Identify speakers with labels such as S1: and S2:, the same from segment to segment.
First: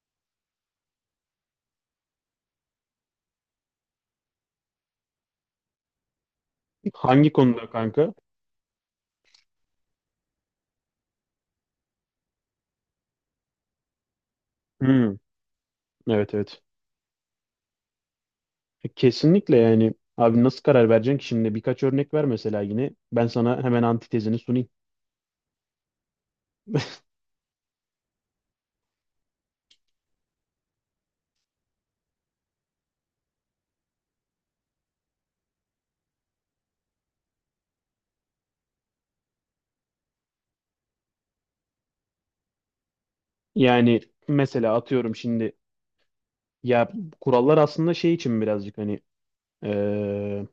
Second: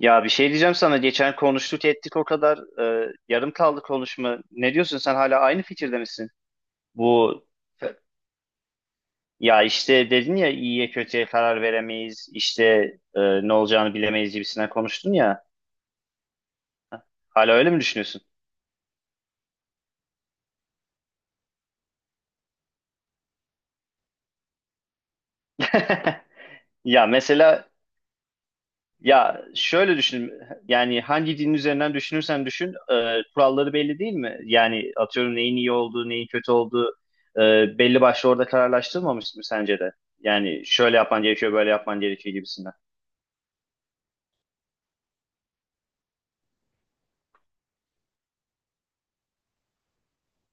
S1: Ya bir şey diyeceğim sana. Geçen konuştuk ettik o kadar. Yarım kaldı konuşma. Ne diyorsun sen hala aynı fikirde misin?
S2: Hangi
S1: Bu
S2: konuda kanka?
S1: ya işte dedin ya iyiye kötüye karar veremeyiz. İşte, ne olacağını bilemeyiz gibisinden
S2: Hmm,
S1: konuştun ya.
S2: evet evet.
S1: Hala öyle mi düşünüyorsun?
S2: Kesinlikle yani abi nasıl karar vereceksin ki şimdi birkaç örnek ver mesela yine ben sana hemen antitezini sunayım.
S1: Ya mesela, ya şöyle düşün, yani hangi din üzerinden düşünürsen düşün kuralları belli değil mi? Yani atıyorum neyin iyi olduğu neyin kötü olduğu belli başlı orada kararlaştırılmamış mı sence de? Yani şöyle yapman gerekiyor böyle yapman gerekiyor gibisinden.
S2: Yani mesela atıyorum şimdi ya kurallar aslında şey için birazcık hani eee,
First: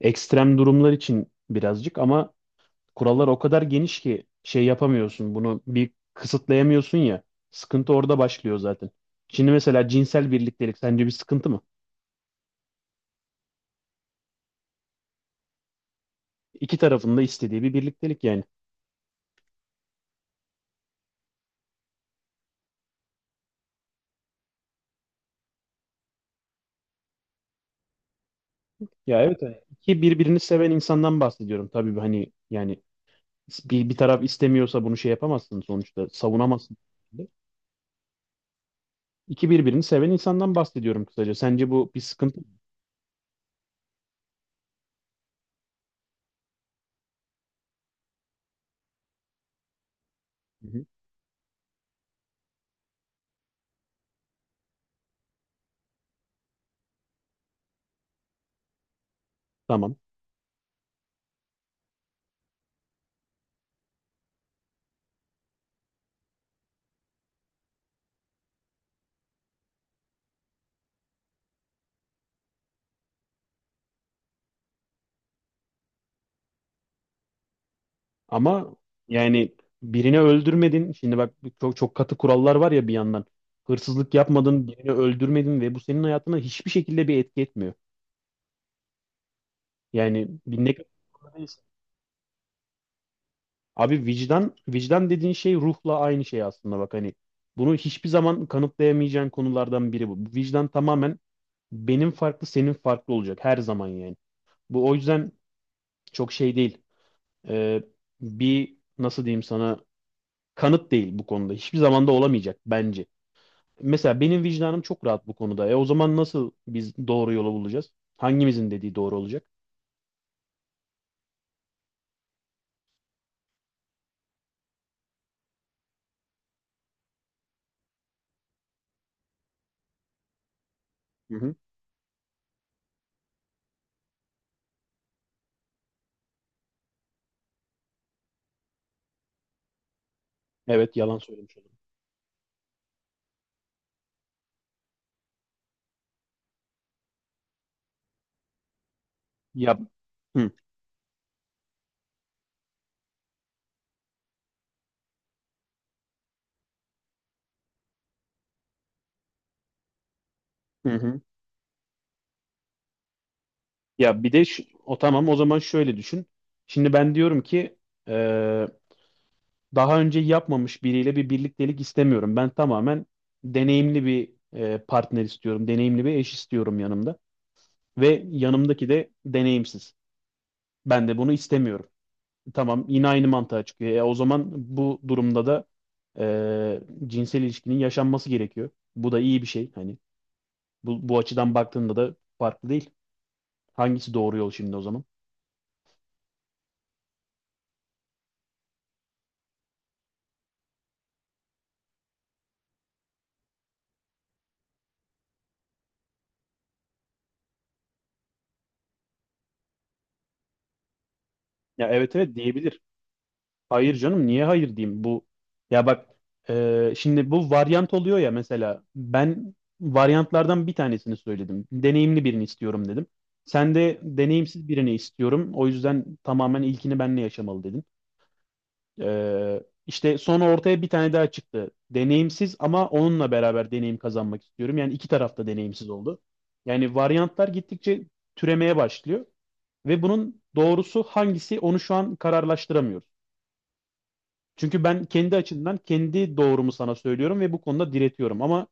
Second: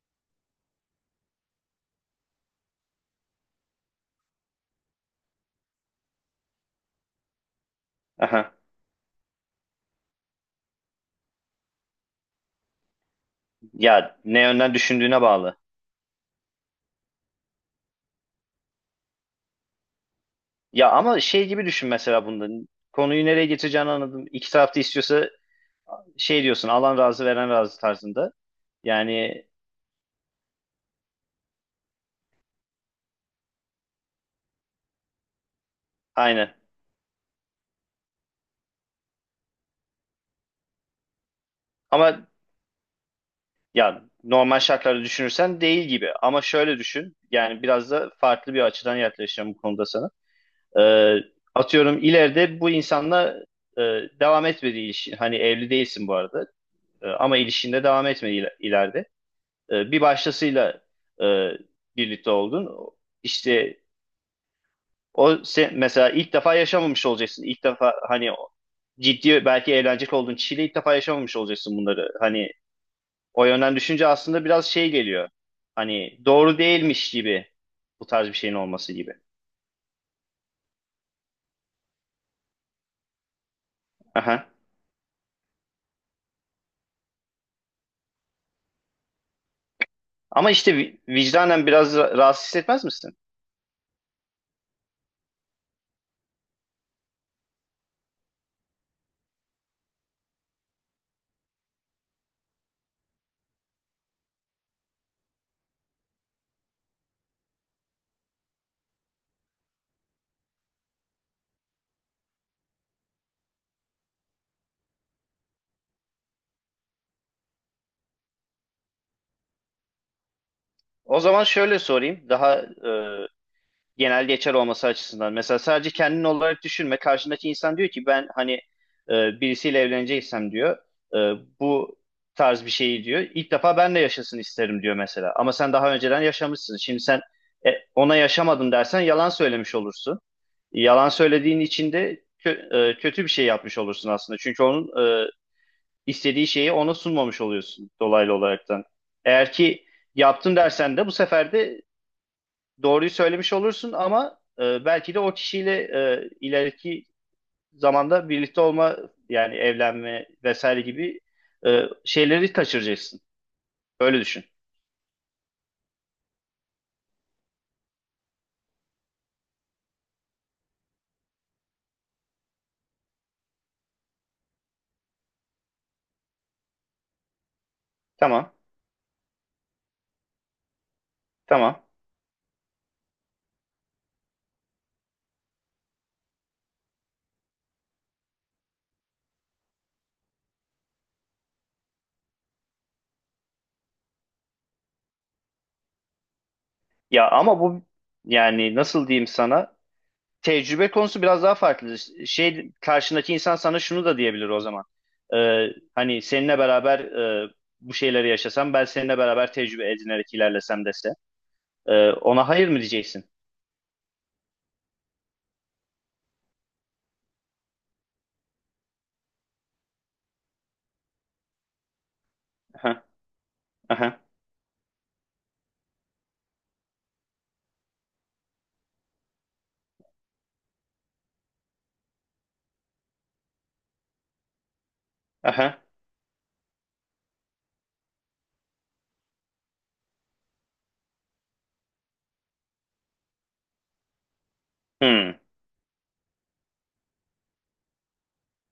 S2: ekstrem durumlar için birazcık ama kurallar o kadar geniş ki şey yapamıyorsun bunu bir kısıtlayamıyorsun ya sıkıntı orada
S1: Aha.
S2: başlıyor zaten. Şimdi mesela cinsel birliktelik sence bir sıkıntı mı?
S1: Ya ne yönden düşündüğüne bağlı.
S2: İki tarafın da istediği bir birliktelik yani.
S1: Ya ama şey gibi düşün mesela bunda, konuyu nereye getireceğini anladım. İki taraf da istiyorsa şey diyorsun, alan razı veren razı tarzında.
S2: Ya evet
S1: Yani
S2: hani iki birbirini seven insandan bahsediyorum. Tabii hani yani bir taraf istemiyorsa bunu şey yapamazsın sonuçta
S1: aynen.
S2: savunamazsın. İki birbirini seven insandan bahsediyorum kısaca. Sence bu bir
S1: Ama
S2: sıkıntı mı?
S1: ya normal şartlarda düşünürsen değil gibi, ama şöyle düşün, yani biraz da farklı bir açıdan yaklaşacağım bu konuda sana.
S2: Hı hı.
S1: Ee, Atıyorum ileride bu insanla e, devam etmedi ilişki, hani evli değilsin bu arada. E, ama ilişkinde devam etmedi ileride. E,
S2: Tamam.
S1: bir başkasıyla e, birlikte oldun, işte o sen, mesela ilk defa yaşamamış olacaksın, ilk defa hani ciddi belki evlenecek olduğun kişiyle ilk defa yaşamamış olacaksın bunları, hani o yönden düşünce aslında biraz şey geliyor. Hani doğru değilmiş gibi, bu tarz bir şeyin
S2: Ama
S1: olması gibi.
S2: yani birini öldürmedin. Şimdi bak çok çok katı kurallar var ya bir yandan. Hırsızlık
S1: Aha.
S2: yapmadın, birini öldürmedin ve bu senin hayatına hiçbir şekilde bir etki etmiyor. Yani
S1: Ama
S2: bir
S1: işte
S2: ne kadar.
S1: vicdanen biraz rahatsız hissetmez misin?
S2: Abi vicdan vicdan dediğin şey ruhla aynı şey aslında bak hani bunu hiçbir zaman kanıtlayamayacağın konulardan biri bu. Vicdan tamamen benim farklı senin farklı olacak her zaman yani. Bu o yüzden çok şey değil. Ee, Bir nasıl diyeyim sana kanıt değil bu konuda. Hiçbir zaman da olamayacak bence. Mesela benim vicdanım çok rahat bu konuda. E o zaman nasıl biz doğru yolu bulacağız? Hangimizin dediği doğru olacak?
S1: O zaman şöyle sorayım. Daha, genel geçer olması açısından. Mesela sadece kendin olarak düşünme. Karşındaki insan diyor ki ben hani birisiyle evleneceksem diyor. e,
S2: Hı hı.
S1: Bu tarz bir şeyi diyor. İlk defa ben de yaşasın isterim diyor mesela. Ama sen daha önceden yaşamışsın. Şimdi sen ona yaşamadın dersen yalan söylemiş olursun.
S2: Evet
S1: Yalan
S2: yalan söylemiş
S1: söylediğin
S2: oldum.
S1: için de kötü bir şey yapmış olursun aslında. Çünkü onun e, istediği şeyi ona sunmamış oluyorsun dolaylı olaraktan. Eğer
S2: Ya
S1: ki
S2: hı
S1: yaptım dersen de bu sefer de doğruyu söylemiş olursun, ama belki de o kişiyle ileriki zamanda birlikte olma, yani evlenme vesaire
S2: hı.
S1: gibi
S2: hı.
S1: şeyleri kaçıracaksın. Böyle
S2: Ya bir
S1: düşün.
S2: de şu- o tamam o zaman şöyle düşün. Şimdi ben diyorum ki eee, daha önce yapmamış biriyle bir birliktelik istemiyorum. Ben tamamen deneyimli bir partner istiyorum. Deneyimli bir eş istiyorum yanımda. Ve
S1: Tamam.
S2: yanımdaki de deneyimsiz. Ben de bunu
S1: Tamam.
S2: istemiyorum. Tamam yine aynı mantığa çıkıyor. E, o zaman bu durumda da eee, cinsel ilişkinin yaşanması gerekiyor. Bu da iyi bir şey. Hani bu açıdan baktığında da farklı değil. Hangisi doğru yol şimdi o zaman?
S1: Ya ama bu, yani nasıl diyeyim sana? Tecrübe konusu biraz daha farklı. Şey, karşındaki insan sana şunu da diyebilir o zaman. Ee, Hani seninle beraber bu şeyleri yaşasam, ben seninle beraber tecrübe edinerek ilerlesem dese.
S2: Ya evet evet
S1: Ona hayır mı
S2: diyebilir.
S1: diyeceksin?
S2: Hayır canım niye hayır diyeyim bu. Ya bak e, şimdi bu varyant oluyor ya mesela ben varyantlardan bir tanesini söyledim. Deneyimli birini istiyorum
S1: Aha,
S2: dedim. Sen de
S1: aha,
S2: deneyimsiz birini istiyorum. O yüzden tamamen ilkini benle yaşamalı dedin. Ee, işte sonra ortaya bir tane daha çıktı. Deneyimsiz ama onunla beraber deneyim kazanmak istiyorum. Yani iki tarafta
S1: aha.
S2: deneyimsiz oldu. Yani varyantlar gittikçe türemeye başlıyor ve bunun doğrusu hangisi onu şu an kararlaştıramıyoruz. Çünkü ben kendi
S1: Hmm.
S2: açımdan kendi doğrumu sana söylüyorum ve bu konuda diretiyorum ama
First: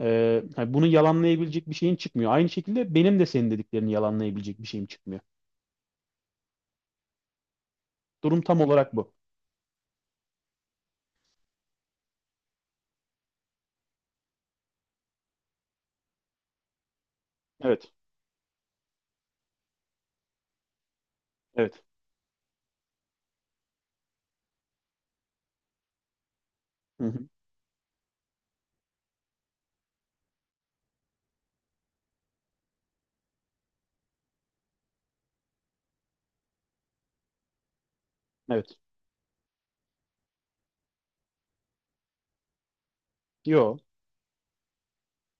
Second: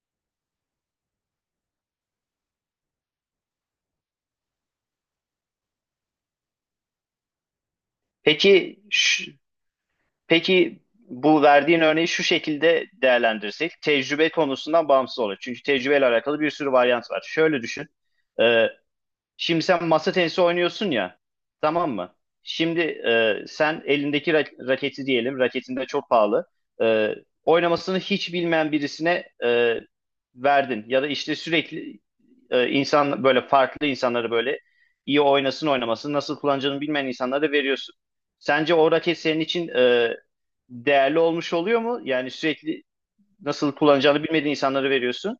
S2: e, hani bunu yalanlayabilecek bir şeyin çıkmıyor. Aynı şekilde benim de senin dediklerini yalanlayabilecek bir şeyim çıkmıyor. Durum tam
S1: Peki
S2: olarak bu.
S1: ş- peki bu verdiğin örneği şu şekilde değerlendirsek, tecrübe konusundan bağımsız olur. Çünkü tecrübeyle alakalı bir sürü varyant var. Şöyle düşün.
S2: Evet,
S1: Ee, Şimdi sen masa tenisi oynuyorsun ya,
S2: evet.
S1: tamam mı? Şimdi sen elindeki raketi diyelim, raketin de çok pahalı.
S2: Hı
S1: E,
S2: hı,
S1: oynamasını hiç bilmeyen birisine verdin. Ya da işte sürekli insan böyle farklı insanları böyle iyi oynasın oynamasın, nasıl kullanacağını bilmeyen insanlara da veriyorsun. Sence
S2: evet.
S1: o raket senin için değerli olmuş oluyor mu? Yani sürekli nasıl
S2: Yok,
S1: kullanacağını bilmediğin insanlara veriyorsun.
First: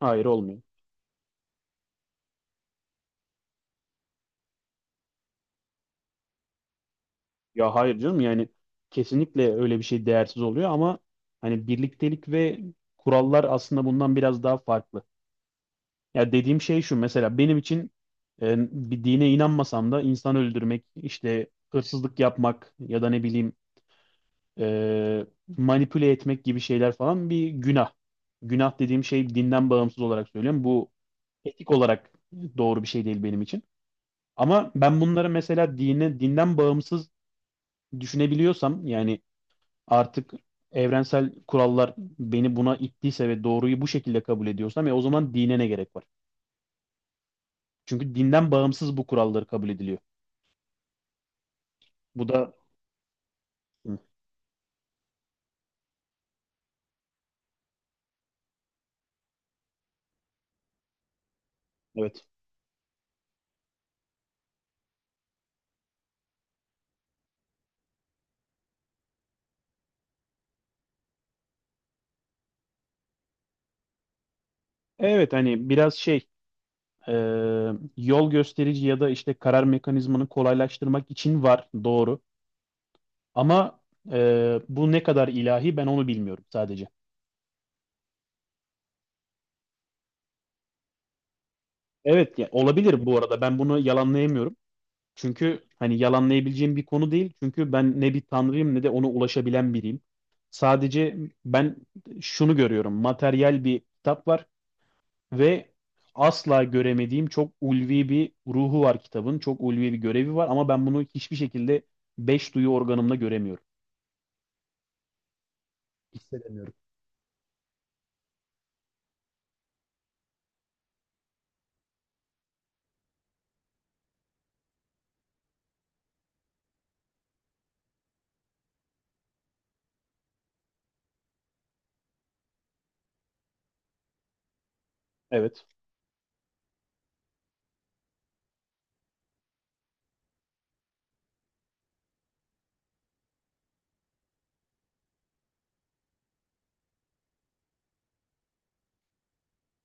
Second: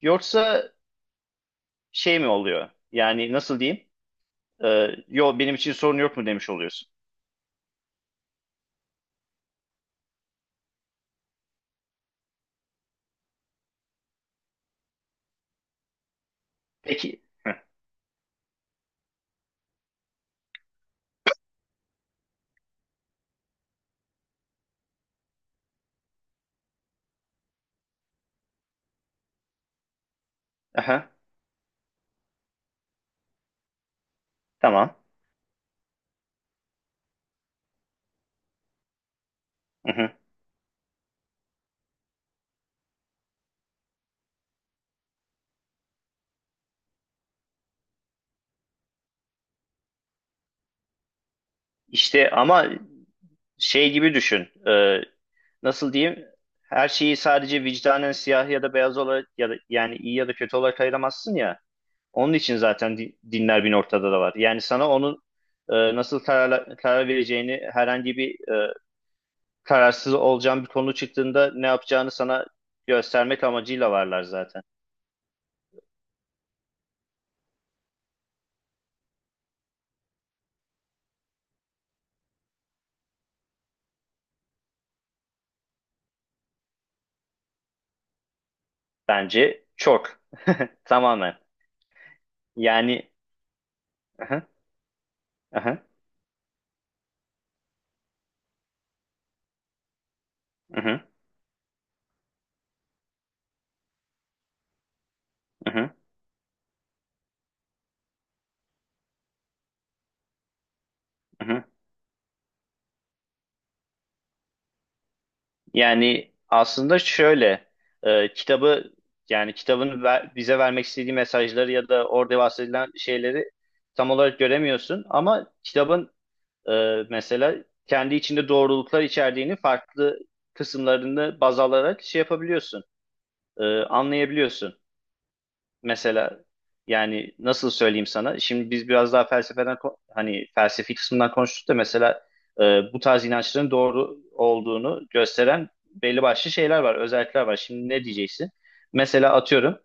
S2: hayır olmuyor.
S1: Yoksa şey mi oluyor? Yani nasıl diyeyim? Yo benim için sorun yok mu demiş oluyorsun.
S2: Ya hayır canım yani kesinlikle öyle bir şey değersiz oluyor ama hani birliktelik ve kurallar aslında bundan biraz daha farklı. Ya dediğim şey şu
S1: Peki.
S2: mesela
S1: Hı.
S2: benim için e, bir dine inanmasam da insan öldürmek, işte hırsızlık yapmak ya da ne bileyim e, manipüle etmek gibi şeyler falan bir günah. Günah dediğim şey dinden bağımsız olarak söylüyorum. Bu
S1: Aha,
S2: etik olarak doğru bir şey değil benim için. Ama
S1: tamam.
S2: ben bunları mesela dinden bağımsız düşünebiliyorsam yani
S1: Hı hı.
S2: artık evrensel kurallar beni buna ittiyse ve doğruyu bu şekilde kabul ediyorsam ya o zaman dine ne gerek var? Çünkü dinden bağımsız bu kuralları kabul ediliyor. Bu
S1: İşte
S2: da
S1: ama şey
S2: Hı,
S1: gibi düşün. Nasıl diyeyim? Her şeyi sadece vicdanen siyah ya da beyaz olarak ya da yani iyi ya da kötü olarak ayıramazsın ya.
S2: evet.
S1: Onun için zaten dinler bin ortada da var. Yani sana onun nasıl karar vereceğini, herhangi bir kararsız olacağın bir konu çıktığında ne yapacağını sana göstermek amacıyla varlar zaten.
S2: Evet hani biraz şey e, yol gösterici ya da işte karar mekanizmanı kolaylaştırmak için var doğru. Ama e, bu ne kadar ilahi ben onu bilmiyorum sadece.
S1: Bence çok. Tamamen.
S2: Evet ya olabilir
S1: Yani
S2: bu arada ben bunu
S1: aha,
S2: yalanlayamıyorum. Çünkü
S1: aha,
S2: hani yalanlayabileceğim bir konu değil. Çünkü ben ne bir tanrıyım ne de ona ulaşabilen biriyim.
S1: aha,
S2: Sadece ben şunu görüyorum. Materyal bir kitap var ve
S1: aha,
S2: asla göremediğim çok ulvi bir ruhu var kitabın. Çok ulvi bir görevi var ama ben bunu hiçbir
S1: aha.
S2: şekilde beş duyu organımla göremiyorum.
S1: Yani
S2: Hissedemiyorum.
S1: aslında şöyle, kitabı, yani kitabın bize vermek istediği mesajları ya da orada bahsedilen şeyleri tam olarak göremiyorsun, ama kitabın e, mesela kendi içinde doğruluklar içerdiğini farklı kısımlarını baz alarak şey yapabiliyorsun, anlayabiliyorsun.
S2: Evet.
S1: Mesela, yani nasıl söyleyeyim sana? Şimdi biz biraz daha felsefeden hani felsefi kısmından konuştuk da mesela bu tarz inançların doğru olduğunu gösteren belli başlı şeyler var, özellikler var. Şimdi ne diyeceksin? Mesela atıyorum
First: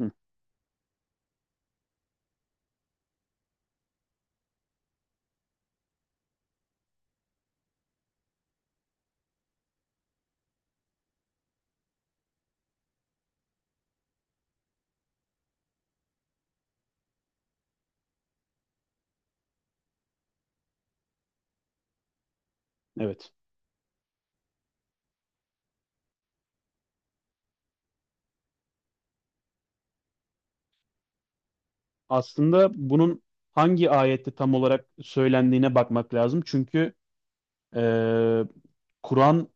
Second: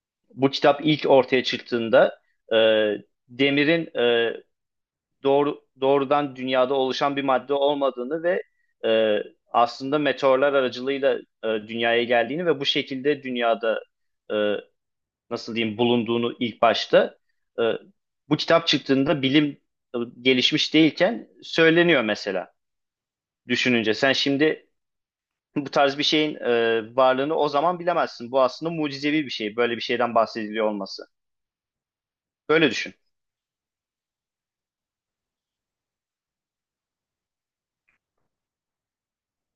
S2: Hı,
S1: bu kitap ilk ortaya çıktığında e, demirin doğru doğrudan dünyada oluşan bir madde olmadığını ve e, aslında meteorlar aracılığıyla dünyaya geldiğini ve bu şekilde dünyada e, nasıl diyeyim bulunduğunu, ilk başta e, bu kitap çıktığında bilim gelişmiş değilken söyleniyor mesela,
S2: evet.
S1: düşününce. Sen şimdi bu tarz bir şeyin varlığını o zaman bilemezsin. Bu aslında mucizevi bir şey. Böyle bir şeyden bahsediliyor olması. Böyle
S2: Aslında
S1: düşün.
S2: bunun hangi ayette tam olarak söylendiğine bakmak lazım. Çünkü e, Kur'an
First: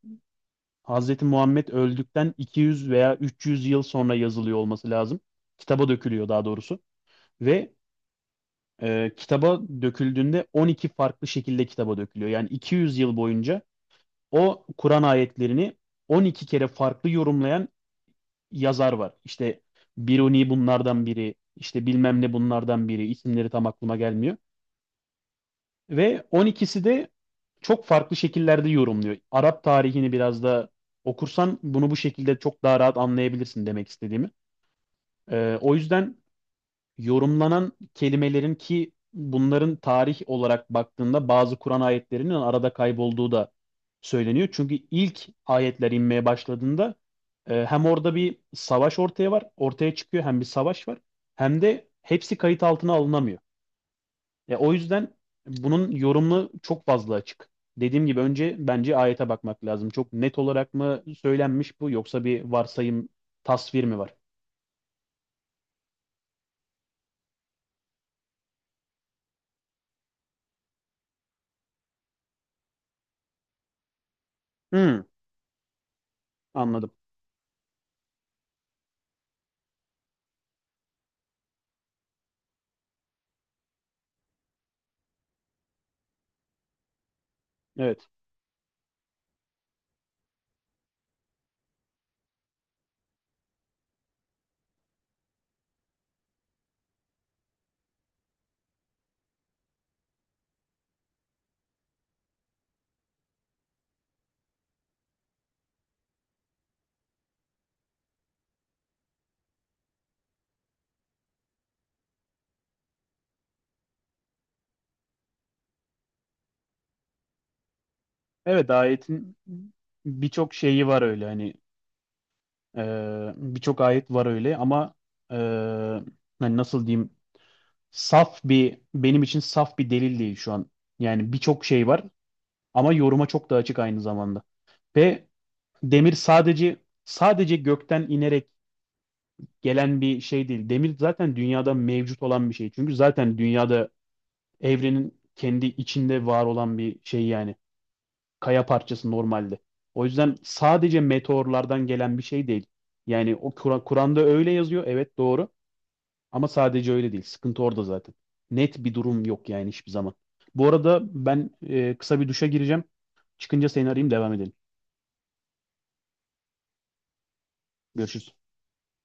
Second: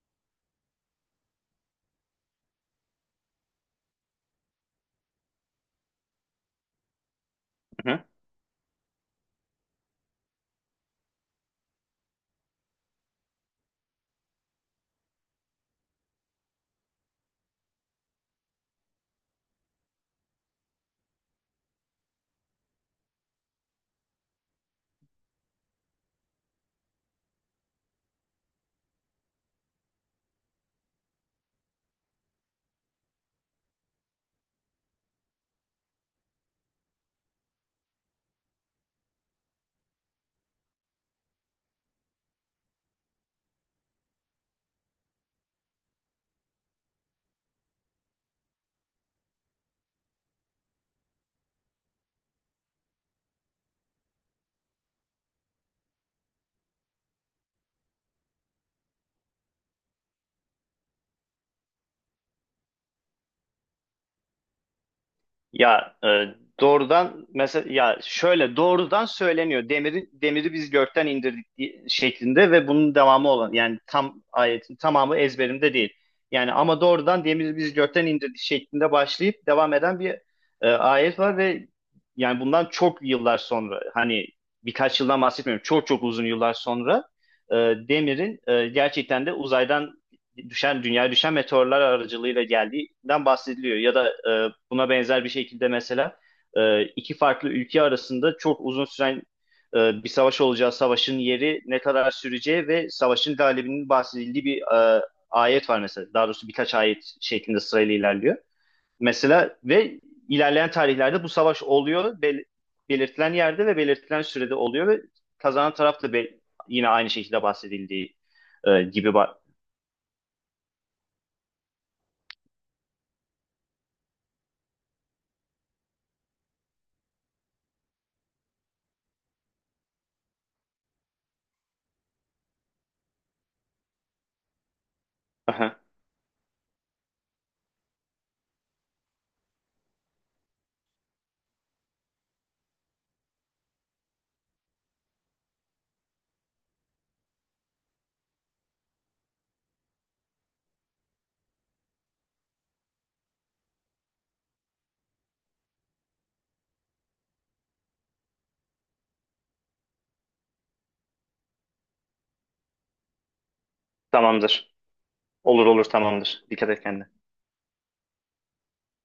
S2: Hazreti Muhammed öldükten 200 veya 300 yıl sonra yazılıyor olması lazım. Kitaba dökülüyor daha doğrusu. Ve
S1: Hı hı.
S2: e, kitaba döküldüğünde 12 farklı şekilde kitaba dökülüyor. Yani 200 yıl boyunca o Kur'an ayetlerini 12 kere farklı yorumlayan yazar var. İşte Biruni bunlardan biri, işte bilmem ne bunlardan biri, isimleri tam aklıma gelmiyor. Ve on ikisi de çok farklı şekillerde yorumluyor. Arap tarihini biraz da okursan bunu bu şekilde çok daha rahat anlayabilirsin demek istediğimi. O yüzden yorumlanan kelimelerin ki bunların tarih olarak baktığında bazı Kur'an ayetlerinin arada kaybolduğu da söyleniyor. Çünkü ilk ayetler inmeye başladığında e, hem orada bir savaş ortaya çıkıyor hem bir savaş var hem de hepsi kayıt altına alınamıyor. Ya o yüzden bunun yorumlu çok fazla açık. Dediğim gibi önce bence ayete bakmak lazım. Çok net olarak mı söylenmiş bu yoksa bir varsayım, tasvir mi var?
S1: Ya e, Doğrudan mesela, ya şöyle doğrudan söyleniyor. Demiri biz gökten indirdik şeklinde, ve bunun devamı olan, yani tam ayetin
S2: Hmm,
S1: tamamı ezberimde değil. Yani ama
S2: anladım.
S1: doğrudan demiri biz gökten indirdik şeklinde başlayıp devam eden bir ayet var ve, yani bundan çok yıllar sonra, hani birkaç yıldan bahsetmiyorum, çok çok uzun yıllar sonra e,
S2: Evet.
S1: demirin gerçekten de uzaydan düşen düşen meteorlar aracılığıyla geldiğinden bahsediliyor. Ya da buna benzer bir şekilde mesela iki farklı ülke arasında çok uzun süren bir savaş olacağı, savaşın yeri, ne kadar süreceği ve savaşın galibinin bahsedildiği bir e, ayet var mesela. Daha doğrusu birkaç ayet şeklinde sırayla ilerliyor. Mesela ve ilerleyen tarihlerde bu savaş oluyor. Belirtilen yerde ve belirtilen sürede oluyor ve kazanan taraf da yine aynı şekilde bahsedildiği
S2: Evet
S1: gibi.
S2: ayetin birçok şeyi var öyle hani e, birçok ayet var öyle ama e, hani nasıl diyeyim saf bir benim için saf bir delil değil şu an. Yani birçok şey var ama yoruma çok da açık aynı zamanda. Ve demir sadece sadece gökten inerek gelen bir şey değil. Demir zaten dünyada mevcut olan bir şey. Çünkü zaten dünyada evrenin kendi içinde var olan bir şey yani. Kaya parçası normalde. O yüzden sadece meteorlardan gelen bir şey değil. Yani o Kur'an- Kur'an'da öyle yazıyor. Evet doğru. Ama sadece öyle değil. Sıkıntı orada zaten. Net bir durum yok yani hiçbir zaman. Bu arada ben e, kısa bir duşa gireceğim. Çıkınca seni arayayım devam edelim.
S1: Tamamdır. Olur olur, tamamdır. Dikkat et kendine.
S2: Görüşürüz.